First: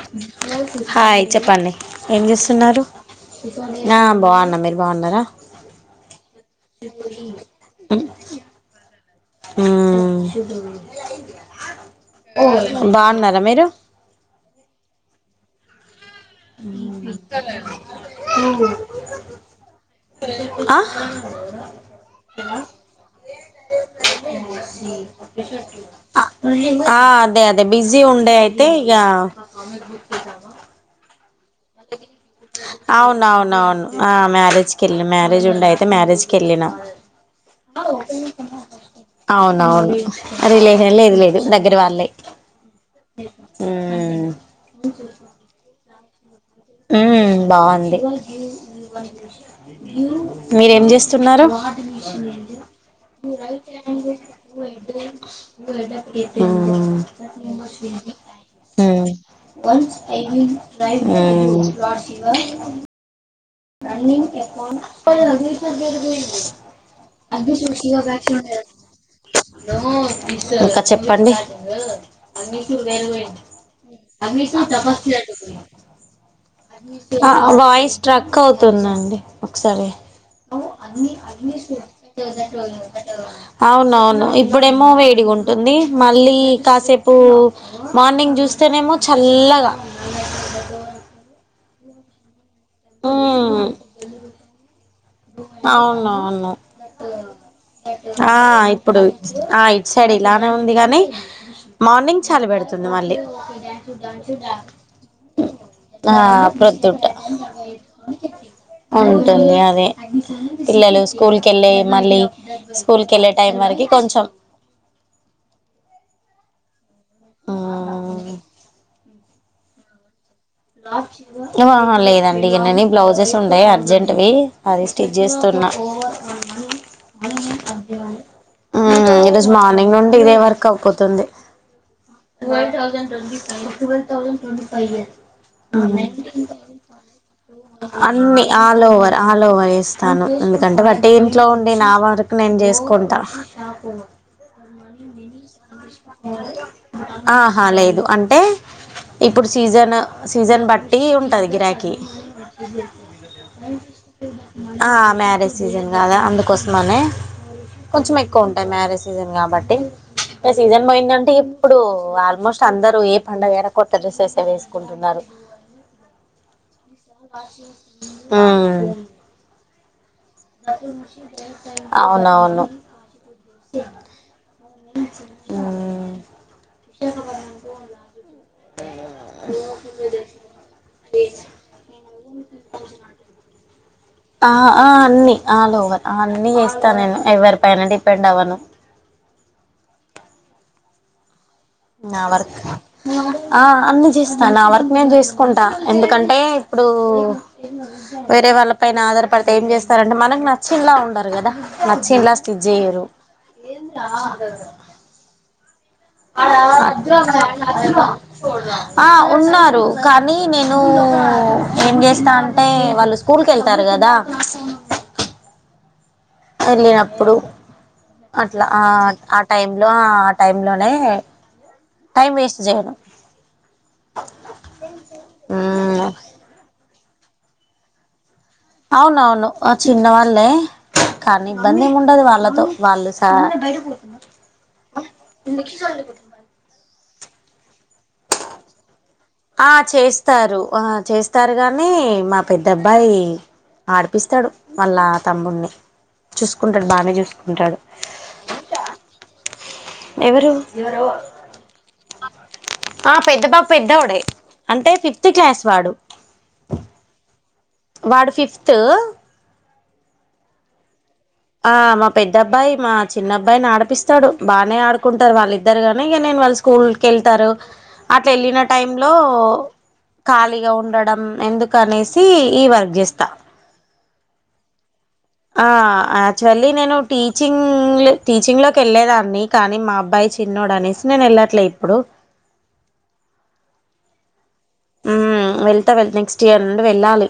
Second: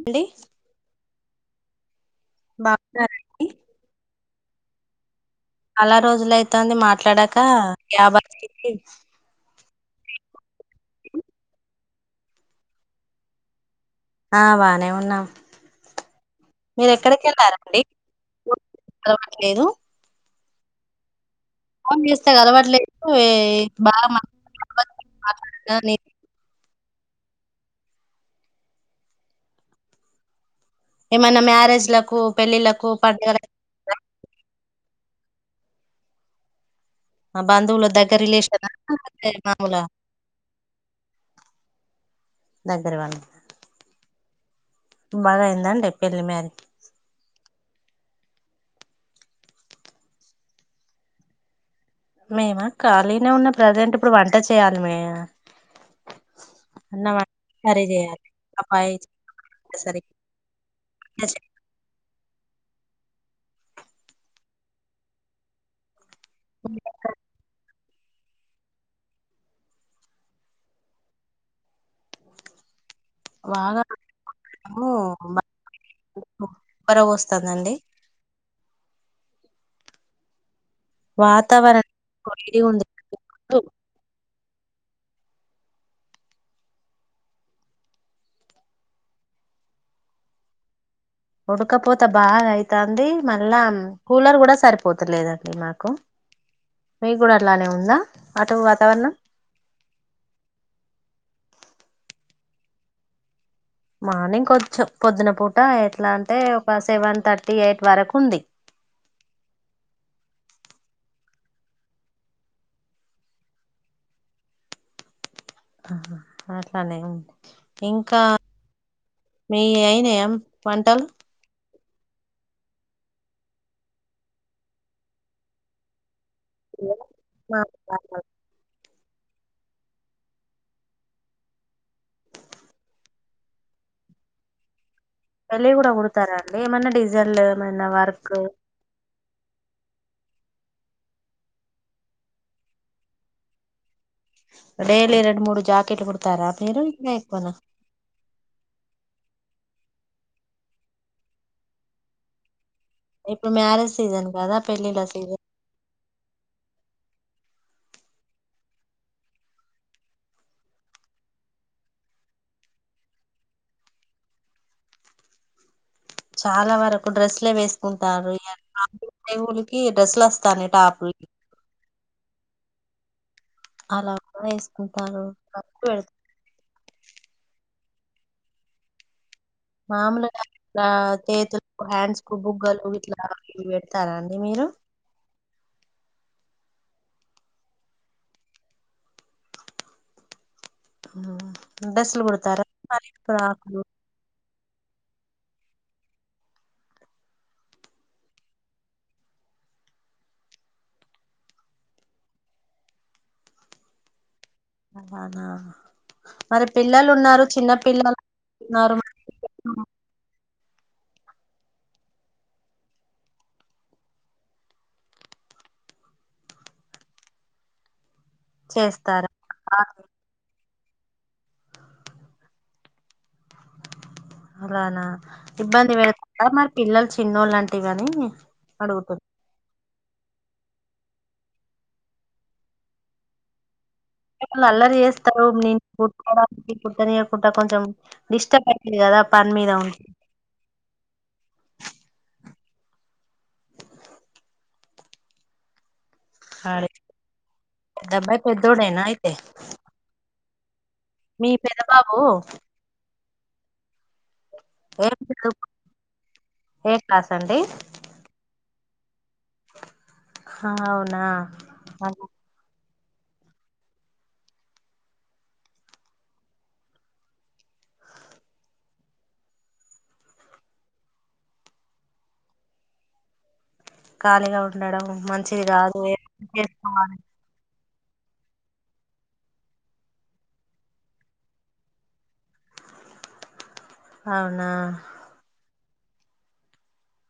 అండి హాయ్ చెప్పండి ఏం చేస్తున్నారు బాగున్నారండి? నా బాగున్నా మీరు బాగున్నారా చాలా రోజులయితాంది మాట్లాడాక క్యాబకి హ్మ్ బాగున్నారా మీరు ఆ బానే ఉన్నాం మీరు ఎక్కడికి వెళ్ళారండి ఫోన్ కలవట్లేదు ఆ ఆన్ చేస్తా కలవాట్లేదు బా ఆ అదే అదే బిజీ ఉండే అయితే ఇగ ఏమైన్నా మ్యారేజ్లకు పెళ్ళిళ్ళలకు పండుగలకు అవునువునువును ఆ మ్యారేజ్ పేళ్ళి మ్యారేజ్ ఉండే అయితే మ్యారేజ్ కెళ్ళిన బంధువుల దగ్గర రిలేషన్ మామూలు అవునువును అది లేన్ లేదు లేదు దగ్గర వాళ్ళే దగ్గర వాళ్ళు హ్మ్ బాగా అయిందండి ఎల్ మన్ హ్మ్ బాగుంది మీరేం చేస్తున్నారు మేమా ఖాళీనే ఉన్న ప్రజెంట్ ఇప్పుడు వంట చేయాలి మే అన్న వంట కర్రీ చేయాలి అబ్బాయి న్ సరికి ఐైవ్ బడ్ ఫీవ బ ఎ పేరు అది సూష ఇంకా చెప్పండి బాగా ఓ మాకు ఉబ్బరవోస్తుందండి బయిస్ టక్ అవుతుందండి ఒకసారి వాతావరణం వేడిగా ఉంది అవునవును ఇ ఇప్పుడేమో వేడిగా ఉంటుంది మళ్ళీ కాసేపు మార్నింగ్ చూస్తేనేమో చల్లగా ఉడకపోత బాగాయి అంది మళ్ళా కూలర్ కూడా సరిపోతుంది అవునువును మీకు కూడా అట్లానే ఉందా ఆ అటు ఇప్పుడు వాతావరణం ఆ ఇయిట్ సైడ్ ఇలానే ఉంది కానీ మార్నింగ్ చాల పెడుతుంది మళ్ళీ మార్నింగ్ పద్ పొద్దున పూట ఎట్లా ఆ అంటే ఒక ప్రొద్దుట సెవెన్ థర్టీ ఎయిట్ వరకు ఉంది ఉంటుంది అదే పిల్లలు స్కూల్ క వెళ్ళే మళ్ళీ స్కూల్ క వెళ్ళే టైం వరకి కొంచెం అ ఇంకా మీ వి ఆహా లేదండి ఇన్నీ బ్లౌజెస్ ఉండయి అర్జెంట్వి అది స్టిచ్ చేస్తున్నా మన మళీ అవా ఈ రోజు మార్నింగ్ నుండి ఇదే వరకు అవుపోతుంది టటువ థౌజండ్ట్వ ఫై్వ ౌజడ్ట్ంట ఫైవ్ పెళ్ళి కూడా కుడతారా అండి ఏమైన్నా డిజైల్ ఏమైనా వర్క్ అన్ని ఆల్ ఓవర్ ఆల్ ఓవర్ ఇస్తాను ఎందుకంటే బట్టి ఇంట్లో ఉండి నా వరకు నేను చేసుకుంటా డైలీ రెండు మూడు జాకెట్లు కుడతారా మీరు ఇంకా ఎక్కువనా ఆహా లేదు అంటే ఇప్పుడు సీజన్ సీజన్ బట్టి ఉంటుంది గిరాకి ఇప్పుడు మ్యారేజ్ సీజన్ కదా ఆ పెళ్ళిళ్ళ మ్యారేజ్ సీజన్ కాదా అందుకో వస్త మనే కొంచెం ఎక్కువ ఉంటాయి మ్యారేజ్ సీజన్ కాబట్టి సీజన్ పోయిందంటే ఇప్పుడు ఆల్మోస్ట్ అందరుూ ఏ పండగేర కొత్త డ్రెస్సెస్ వేసుకుంటున్నారు చాలా వరకు డ్రస్లే వేసుకుంటారువులకి డ్రెస్లు వస్త నాకు ష చే అవునవును అలా [unintelligible] పెడత మ్మ్ పోలా మామూలుగా ఆ చేతుల్ హండ్స్ బుగ్ బుగ్గలు ఇట్ల రావాలి ఇ ఆ ఆ అన్నీ ఆల్ ఓవర్ ఆ అన్ని చేస్తా స్తా నేను ఎవరి పైన డిపెండ్ అవ్వను ఆ నా వర్క్ త నా వర్క్ నేనన్ చూసుకుంటా ఎందుకంటే ఇప్పుడు వేరే వాళ్ళ పైన ఆధారపడితే ఏం చేస్తారంటే మనకు నచ్చిన్లా ఉండరు కదా నచ్చిన్లా స్టిచ్ చేయరు అలానా మరి పిల్లలు ఉన్నారు చిన్న పిల్లలు ఉన్నారు ఆ మరి ఉన్నారు కానీ నేను ను ఏం చేస్తా అంటే వాళ్ళు స్కూల్కి ఎళ్తారు కదా వెళ్ళినప్పుడు అట్లా ఆ చేస్తారా ఆ ఆ టైం లో ఆ టైం డనే టైం వేస్ట్ చేయను అలానా ఇబ్బంది మ్మ్ పెడతరా మరి పిల్లలు చిన్నో లంటి వనీ అవునవును ఆ చిన్న వాళ్లే కానీ ఇబ్బంది ఏమి ఉండదు వాళ్ళతో వాళ్ళు సా వాళ్ అల్లరి చేస్తారు నన్ కుట్టుకోడానికి కూడ్తానే ఉన్ అంటే కొంచెం డిస్టర్బ్ అయితది కదా పని మీద ఆ ఉం చేస్తారు ఆ చేస్తారు కానీ మా పెద్ద అబ్బాయి ఆడిపిస్తాడు వాళ్ళా తమ్ముడిని చూసుకుంటడు అరే బానే చూసుకుంటాడు పెద్ద అబ్బాయి పెద్దోడేనా అయితే ఎవరు మీ పెద బాబు ఆ పెద్ద పాప పెద్దవీడే అంటే ఫిఫ్త్ చదువు క్లాస్ వాడు ఏ క్లాస్ అండి వాడు ఫిఫ్త్ హ అవున్ ఆ మా పెద్దబ్బాయి మా చిన్న అబ్బాయిని ఆడిపిస్తాడు బాగానే ఆడుకుంటారు వాళ్ళిద్దరు నే ఇక నేను వాళ్ళు స్కూల్కి వెళ్తారు అట్లా వెళ్ళిన టై లో ఖాళీగా ఉండడం ఎందుక అనేసి ఈ వర్క్ చేస్తా ఖాళీగా ఉండడం మంచిది కాదు ఏ ఆక్చువల్లీ నేను చేసుకోవాలి టీచింగ్ టీచింగ్ లోకి వెళ్ళలేదాన్ని కానీ మా అబ్బాయి చిన్నోడు అనేసి నేను వెళ్ళట్లే ఇప్పుడు అవును అన్న వెళ్తా నెక్స్ట్ ఇయర్ అడి వెళ్ళాళి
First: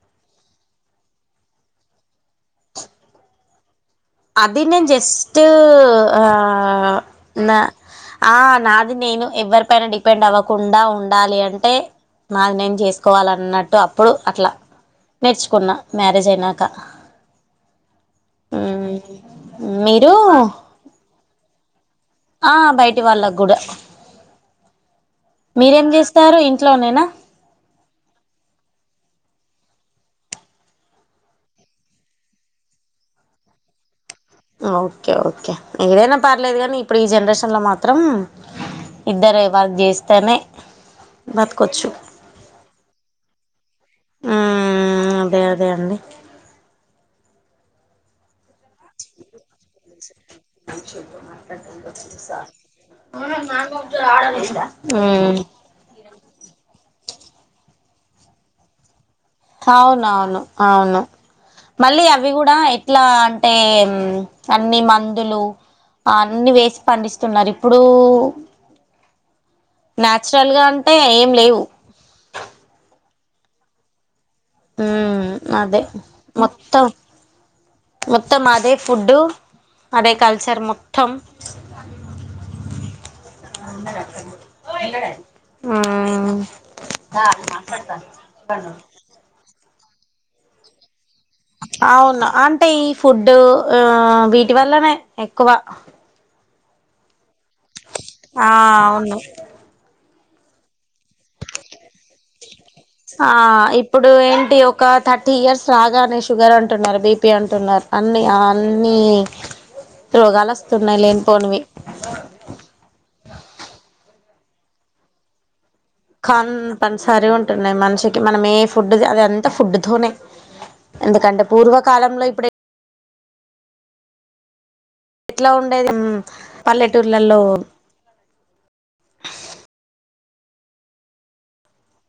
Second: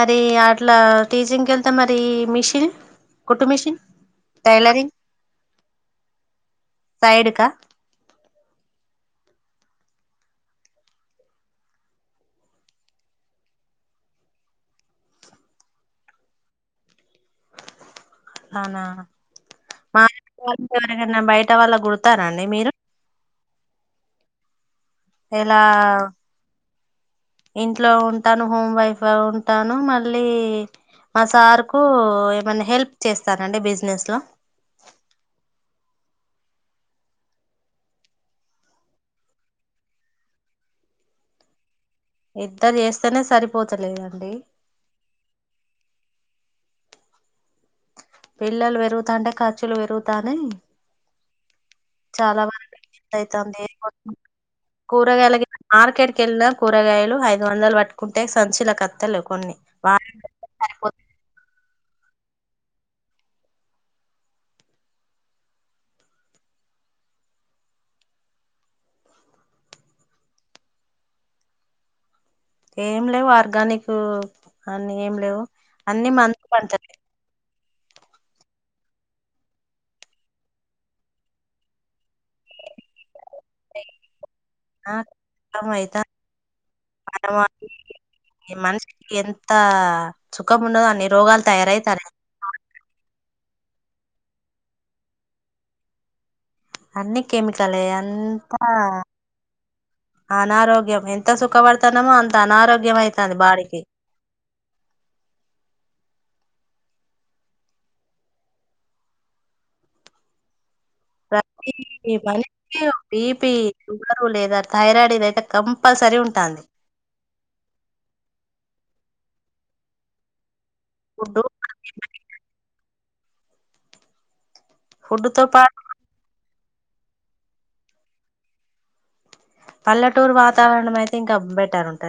మరి అట్లా టీచింగ్ వెళ్తే మరి మిషిన్ కొట్టు మిషిన్ అదే నేను జస్ట్ అ సైడ్కా న ఆ నాది నేను ఎవ్వరి పన డిపెండ్ అవ్వకుండా ఉండాలి అంటే నాది నేను చేసుకోవాలన్నట్టు అప్పుడు అట్లా నేర్చుకున్నా మ్యారేజ్ అయినాక అవునా మీరు వాళ్ గ గు ఆ బయటి వాళ్ళకి కూడా ఇలా మీరేం చేస్తారు ఇంట్లోనేనా ఇంట్లో ఉంటాను హోమ్ వైఫ్ ఉ ఉంటాను మళ్ళీ మా సార్ కు ఏమన్నా హెల్ప్ చేస్తానండి బిజినెస్ లో ఓకే ఓకే ఏదైనా పర్లేేదు కానీ ఇప్పుడు ఈ జనరేషన్లో మాత్రం ఇద్దర వారు చేస్తేనే బతకవచ్చు ఇద్దరు చేస్తేనే సరిపోతలేదండి మ్మ్ అదే అదే అండి పిల్లలు పెరుగుతాంటే క ులు పెరుగుతా చాలా వరకు అవుతుంది కూరగాయల మ్మ్ మార్కెట్కి వెళ్ళినా కూరగాయలు ఐదు వందలు పట్ కొ టక్ సం అన్సి లేక లే కొన్ని వా అవునవును సపోతు అవును మళ్ళీ అవి కూడా ఎట్లా అంటే అన్నిీ మందులు అన్నిీ వేసి పండిస్తున్నారు ఇప్పుడు నాన్యాచురల్గా అంటే ఏం లేవు ఏం లేవు ఆర్గానిక్ ఉ అని ఏం లేవు అదే అన్ని మందు మొత్తం పంటలే మొత్తం అదే ఫుడ్డు అదే కల్చర్ మొత్తం అయిాన ఉమ్ మనషకి ఎంత సుక్కం ముడుద అ నే అవును అంటే ఈ ఫుడ్డు ఆ వీటి వల్లనే ఎక్కువ అన్ని కెమికల్ ఆ ఎంత అవును అనారోగ్య ఆ అయితాంది బాడీకి ఇప్పుడు ఏంటి ఒక థర్టీ ఇయర్స్ రాగానే షుగర్ అంటే అంటున్నారు బీపీ అంటున్నారు అన్ని అన్ని రోగల్ ర మ బీపీ లేదా థైరాయిడ్ ఇద అతే కం కాన్ పనిసారి ఉంటున్నాయి మనిషికి మనం ఏ ఫుడ్ది అది ంత ఫుడ్ తోనేే ఫుడ్ ఎందుకంటే పూర్వకాలంలో ఇప్పుడే ఫుడ్ తో ఎట్లా పాటు ఉండేది పల్లెటూర్లలో పల్లటూర్ వాతారణం అయితే ఇంకా బెటర్ంటంది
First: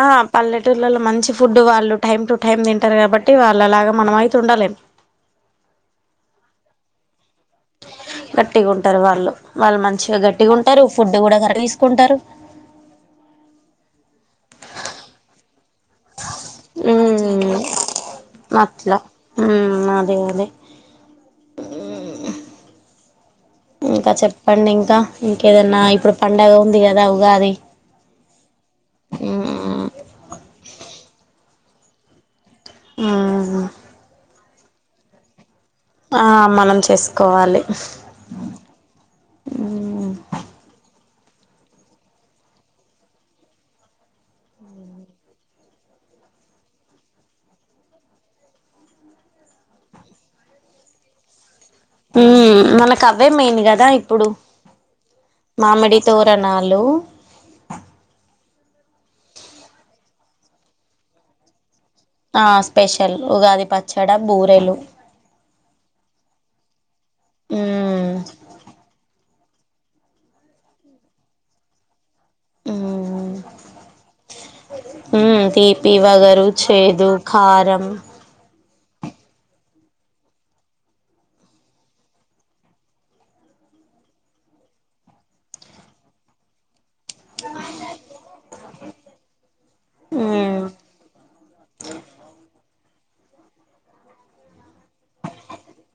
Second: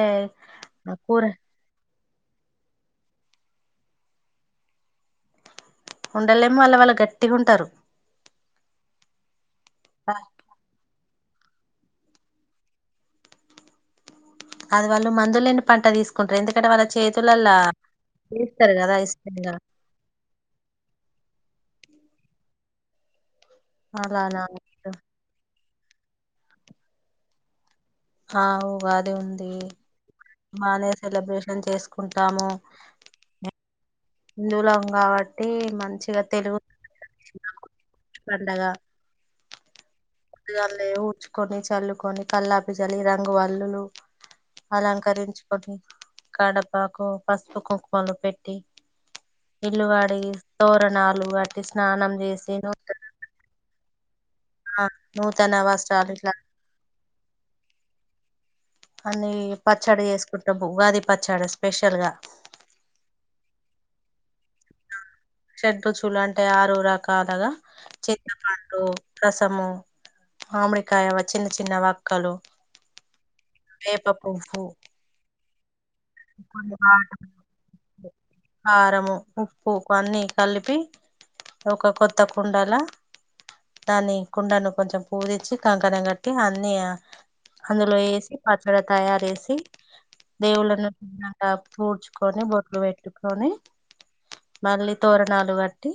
ఆ పల్లెటూర్లలో మంచి ఫుడ్ వాళ్ళు టైమ్ టు టైమ్ తింటారు కాబట్టి టిాల ఆగా మణమ త ఉండాల ఉండలేమో అలా వాళ్ళ గట్ గట్టిగా ఉంటారు వాళ్ళు వాళ్ళు మంచిగా గట్టిగా ఉంటారు ఫుడ్ కూడా కర తీసుకుంటారు అది వాళ్ళు మందులుని పంట తీసుకుంటారు ఎందుకంటే వాళ్ళ చేతులలా చేస్తారు కదా నట్లా ఇష్టంగా అదే అదే ఇంకా చెప్పండి అలానా ఇంకా ఇంకా ఏదన్నా ఇప్పుడు పండగ ఉంది కదా ఉగాది ఆ ఉగాది ఉంది అవును బానే సెలబ్రేషన్ చేసుకుంటాము హ హిందువులం కాబట్టి మంచిగా ఆ తెలుగు మనం చేసుకోవాలి గా ఊడ్చుకొని చల్లుకొని కల్లాపి జలి రంగు వల్లులు అలంకరించుకొని కడపాకు పసుపు కుంకుమలు పెట్టి ఇల్లుగాడి తోరణాలు స్నానం ఉ చేసి నూతన మనకు అవే మెయిన్గాదా ఇప్పుడు నూతన మామిడి వస్త్రాలు ఇట్లా తోరణాలు అన్ని పచ్చడి చేసుకుంటా బ గాది పచ్చడి స్పెషల్ గా ఆ స్పెషల్ ఉగాది ప చెడ బూరెలు చెడ్్ర చూలు అంటే ఆరు రక కాాలగా ఉమ్ చిత్ర పడు మత్తము మామిడికాయవ చిన్న చిన్న వా హాలో ఉమ్ వేపపువ్వు. తీప్ ఈ వగరు, చేదు, కారం కారము, ఉప్పు, అన్ని కలిపి ఒక కొత్త కుండలా దాని కుండను కొంచెం పూరీచ్చి కంకణం కట్టి అన్ని అందులో వేసి ప ఇక్కడ తయారు చేసి ఉమ్ దేవుళ్ళను [unintelligible] పూడ్చుకొని బొట్లు పెట్టుకొని మళ్ళీ తోరణాలు కట్టి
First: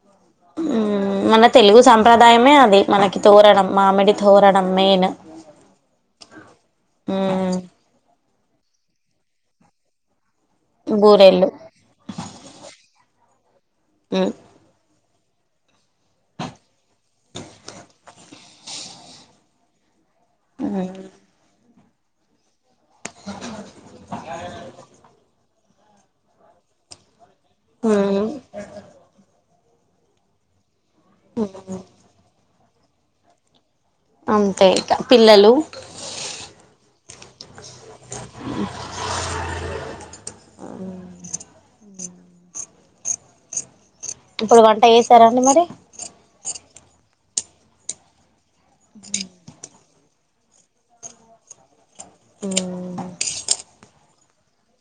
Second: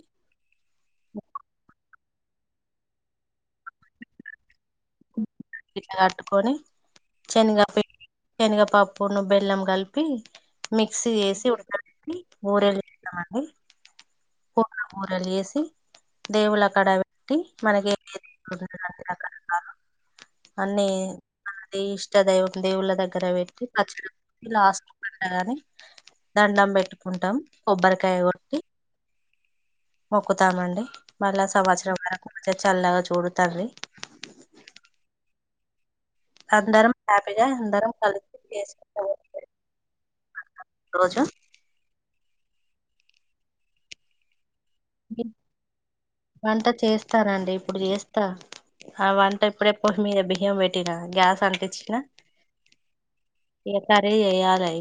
హ్మ్ మన తెలుగు సంప్రదాయమే అది మనకి తోరణం మామిడి తోరణం మెయిన్ ఇలా కట్టుకొని ఉమ్ శనిగా పెట్ శనగపప్పును, బెల్లం కలిపి మిక్సీ చేసి బూరెలు ఉడకబెట్టి బురేలు కాని హ్మ్ కూరలు వేసి దేవుళ్ళ అక్కడ పెట్టి మనకి ఏ అడ [inaudible] అన్నీ నీ ఇష్టదైవం దేవుళ్ళ దగ్గర పెట్టి పచ్చడి లాస్ట్ పండగని దండం పెట్టుకుంటాం. కొబ్బరికాయ కొట్టి హ్మ్ మొక్కుతామండి. మళ్ళా సంవత్సరం వరకు అ చల్లాగా చూడతారుని అంతే ఇకా పిల్లలు అందరం హ్యాపీగా అందరం కలిసి చేసుకు రోజు ఇప్పుడు వంట చేసారాండి. మరి వంట చేస్తానండి. ఇప్పుడు చేస్తా ఆ వంట ఇప్పుడే పొయి మీద బియ్యం పెట్టినా గ్యాస్ అంటిచ్చినా హ్మ్ ఏసారే ఎయ్యాలి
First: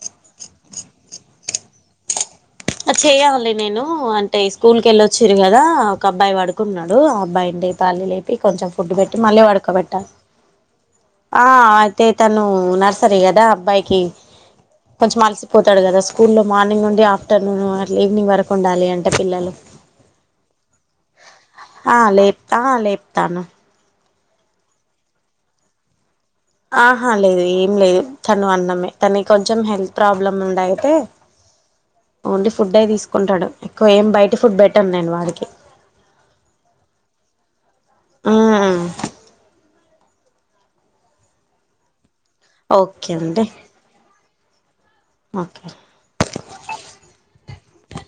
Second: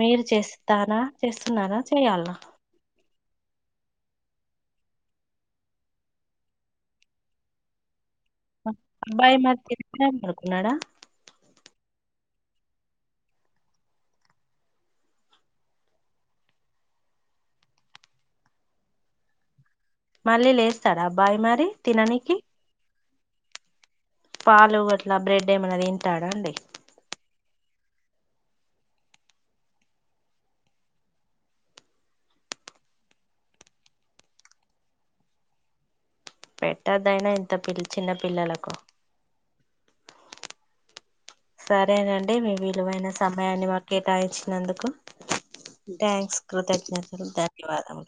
మీరు చేస్తారా చేస్తున్నార చేయాలనా చేయ్యాలి. నేను అంటే స్కూల్కి వెళ్ళొచ్చిరు. కదా ఒక అబ్బాయి పడుకుంటున్నాడు ఆ అబ్బాయిడి లేపాలి లే లేపి కొంచెం ఫుడ్ పెట్టి అబ్బాయి మళ్ళీ మరి పడుకో తినలే బెట్టాలి. పడుకున్నాడా అయితే తను నర్సరీ కదా అబ్బాయికి కొంచెం అలసిపోతాడు కదా స్కూల్లో మార్నింగ్ నుండి ఆఫ్టర్నూన్ ఈవినింగ్ వరకు ఉండాలి అంటే పిల్లలు మళ్ళీ లేస్తాడా అబ్బాయి మరి తిననికి తను పాలు అట్లా బ్రెడ్ ఏమనాది తింట ఆహా లేేదు ఏం ఏం లేదు తను అన్నమే తన కొంచెం హెల్త్ ప్రాబ్లమ్ ఉండ అయితే ఓన్లీ ఫుడ్ అయి తీసుకుంటాడు ఎక్కువ ఏం బయట ఫుడ్ పెట్టను నేను వాడికి పెట్టదయినా ఇంత పిల్ చిన్న పిల్లలకు సరేనండి అంటే మీ విలువైన ఓకే అండి సమయాన్ని మాకు కేటాయించి నందుకు ఓకే థ్యాంక్స్ కృతజ్ఞతలు ధన్యవాదము